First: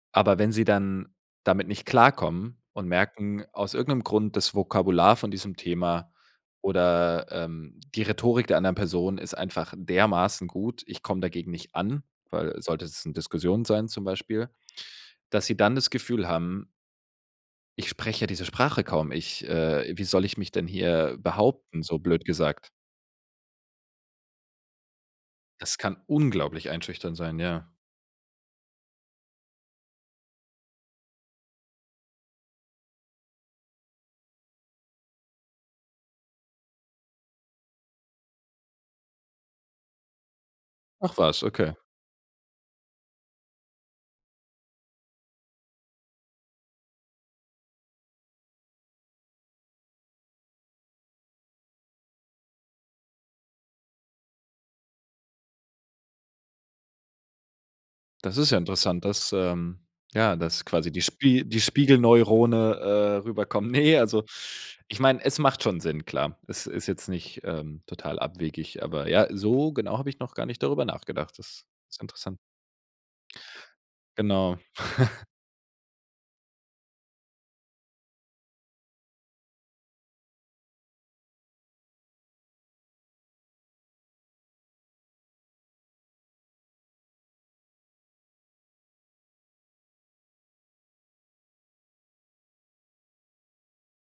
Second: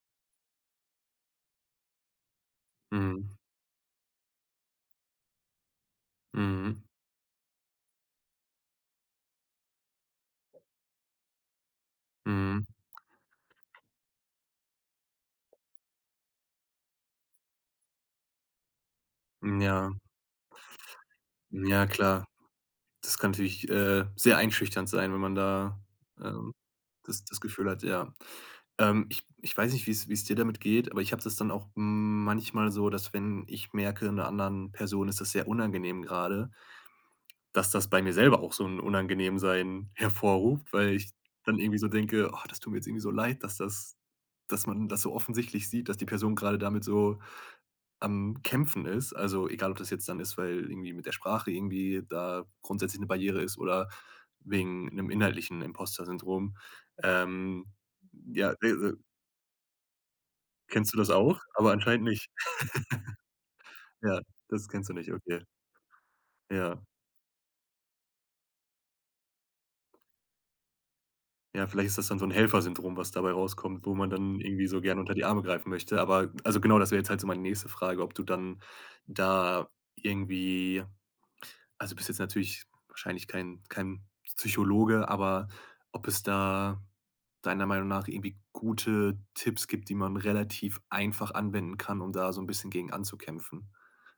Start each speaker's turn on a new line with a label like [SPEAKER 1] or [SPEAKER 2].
[SPEAKER 1] Aber wenn sie dann damit nicht klarkommen und
[SPEAKER 2] Mhm.
[SPEAKER 1] merken aus irgendeinem Grund, das Vokabular von diesem Thema
[SPEAKER 2] Mhm.
[SPEAKER 1] oder, ähm, die Rhetorik der anderen Person ist einfach dermaßen gut, ich komme dagegen nicht an weil
[SPEAKER 2] Mhm.
[SPEAKER 1] sollte es 'ne Diskussion sein zum Beispiel, dass sie dann das Gefühl haben „Ich spreche ja diese Sprache kaum, ich,
[SPEAKER 2] Mhm,
[SPEAKER 1] äh
[SPEAKER 2] ja.
[SPEAKER 1] wie soll ich mich denn hier behaupten?“,
[SPEAKER 2] Ja,
[SPEAKER 1] so blöd
[SPEAKER 2] klar.
[SPEAKER 1] gesagt.
[SPEAKER 2] Das kann natürlich, äh, sehr einschüchternd sein, wenn man
[SPEAKER 1] Das
[SPEAKER 2] da,
[SPEAKER 1] kann
[SPEAKER 2] äh,
[SPEAKER 1] unglaublich einschüchternd
[SPEAKER 2] das
[SPEAKER 1] sein,
[SPEAKER 2] das Gefühl
[SPEAKER 1] ja.
[SPEAKER 2] hat, ja. Ähm, ich ich weiß nicht, wie's wie's dir damit geht, aber ich habe das dann auch manchmal so, dass, wenn ich merke, 'ner anderen Person ist das sehr unangenehm grade, dass das bei mir selber auch so 'n Unangenehmsein hervorruft, weil ich
[SPEAKER 1] Ach was,
[SPEAKER 2] dann
[SPEAKER 1] okay.
[SPEAKER 2] irgendwie so denke: „Och, das tut mir jetzt irgendwie so leid, dass das dass man das so offensichtlich sieht, dass die Person gerade damit so am Kämpfen ist.“ Also egal, ob das jetzt dann ist, weil irgendwie mit der Sprache irgendwie da grundsätzlich 'ne Barriere ist, oder wegen 'nem inhaltlichen Imposter-Syndrom. Ähm,
[SPEAKER 1] Das ist
[SPEAKER 2] ja,
[SPEAKER 1] ja
[SPEAKER 2] ne, äh
[SPEAKER 1] interessant, dass, ähm, ja, dass quasi
[SPEAKER 2] Kennst du
[SPEAKER 1] die
[SPEAKER 2] das auch?
[SPEAKER 1] Spi die
[SPEAKER 2] Aber anscheinend nicht.
[SPEAKER 1] Spiegelneurone, äh, rüberkommen. Ne,
[SPEAKER 2] Ja,
[SPEAKER 1] also
[SPEAKER 2] das kennst du
[SPEAKER 1] ich
[SPEAKER 2] nicht,
[SPEAKER 1] meine, es
[SPEAKER 2] okay.
[SPEAKER 1] macht schon Sinn, klar. Es
[SPEAKER 2] Ja.
[SPEAKER 1] ist jetzt nicht, ähm, total abwegig, aber ja, so genau habe ich noch gar nicht darüber nachgedacht. Das
[SPEAKER 2] Ja, vielleicht ist
[SPEAKER 1] ist
[SPEAKER 2] das dann so 'n
[SPEAKER 1] interessant.
[SPEAKER 2] Helfersyndrom, was dabei rauskommt, wo man dann
[SPEAKER 1] Genau.
[SPEAKER 2] irgendwie so gerne unter die Arme greifen möchte, aber also genau, das wäre jetzt halt so meine nächste Frage, ob du dann da irgendwie also du bist jetzt natürlich wahrscheinlich kein kein Psychologe, aber ob es da deiner Meinung nach irgendwie gute Tipps gibt, die man relativ einfach anwenden kann, um da so 'n bisschen gegen anzukämpfen.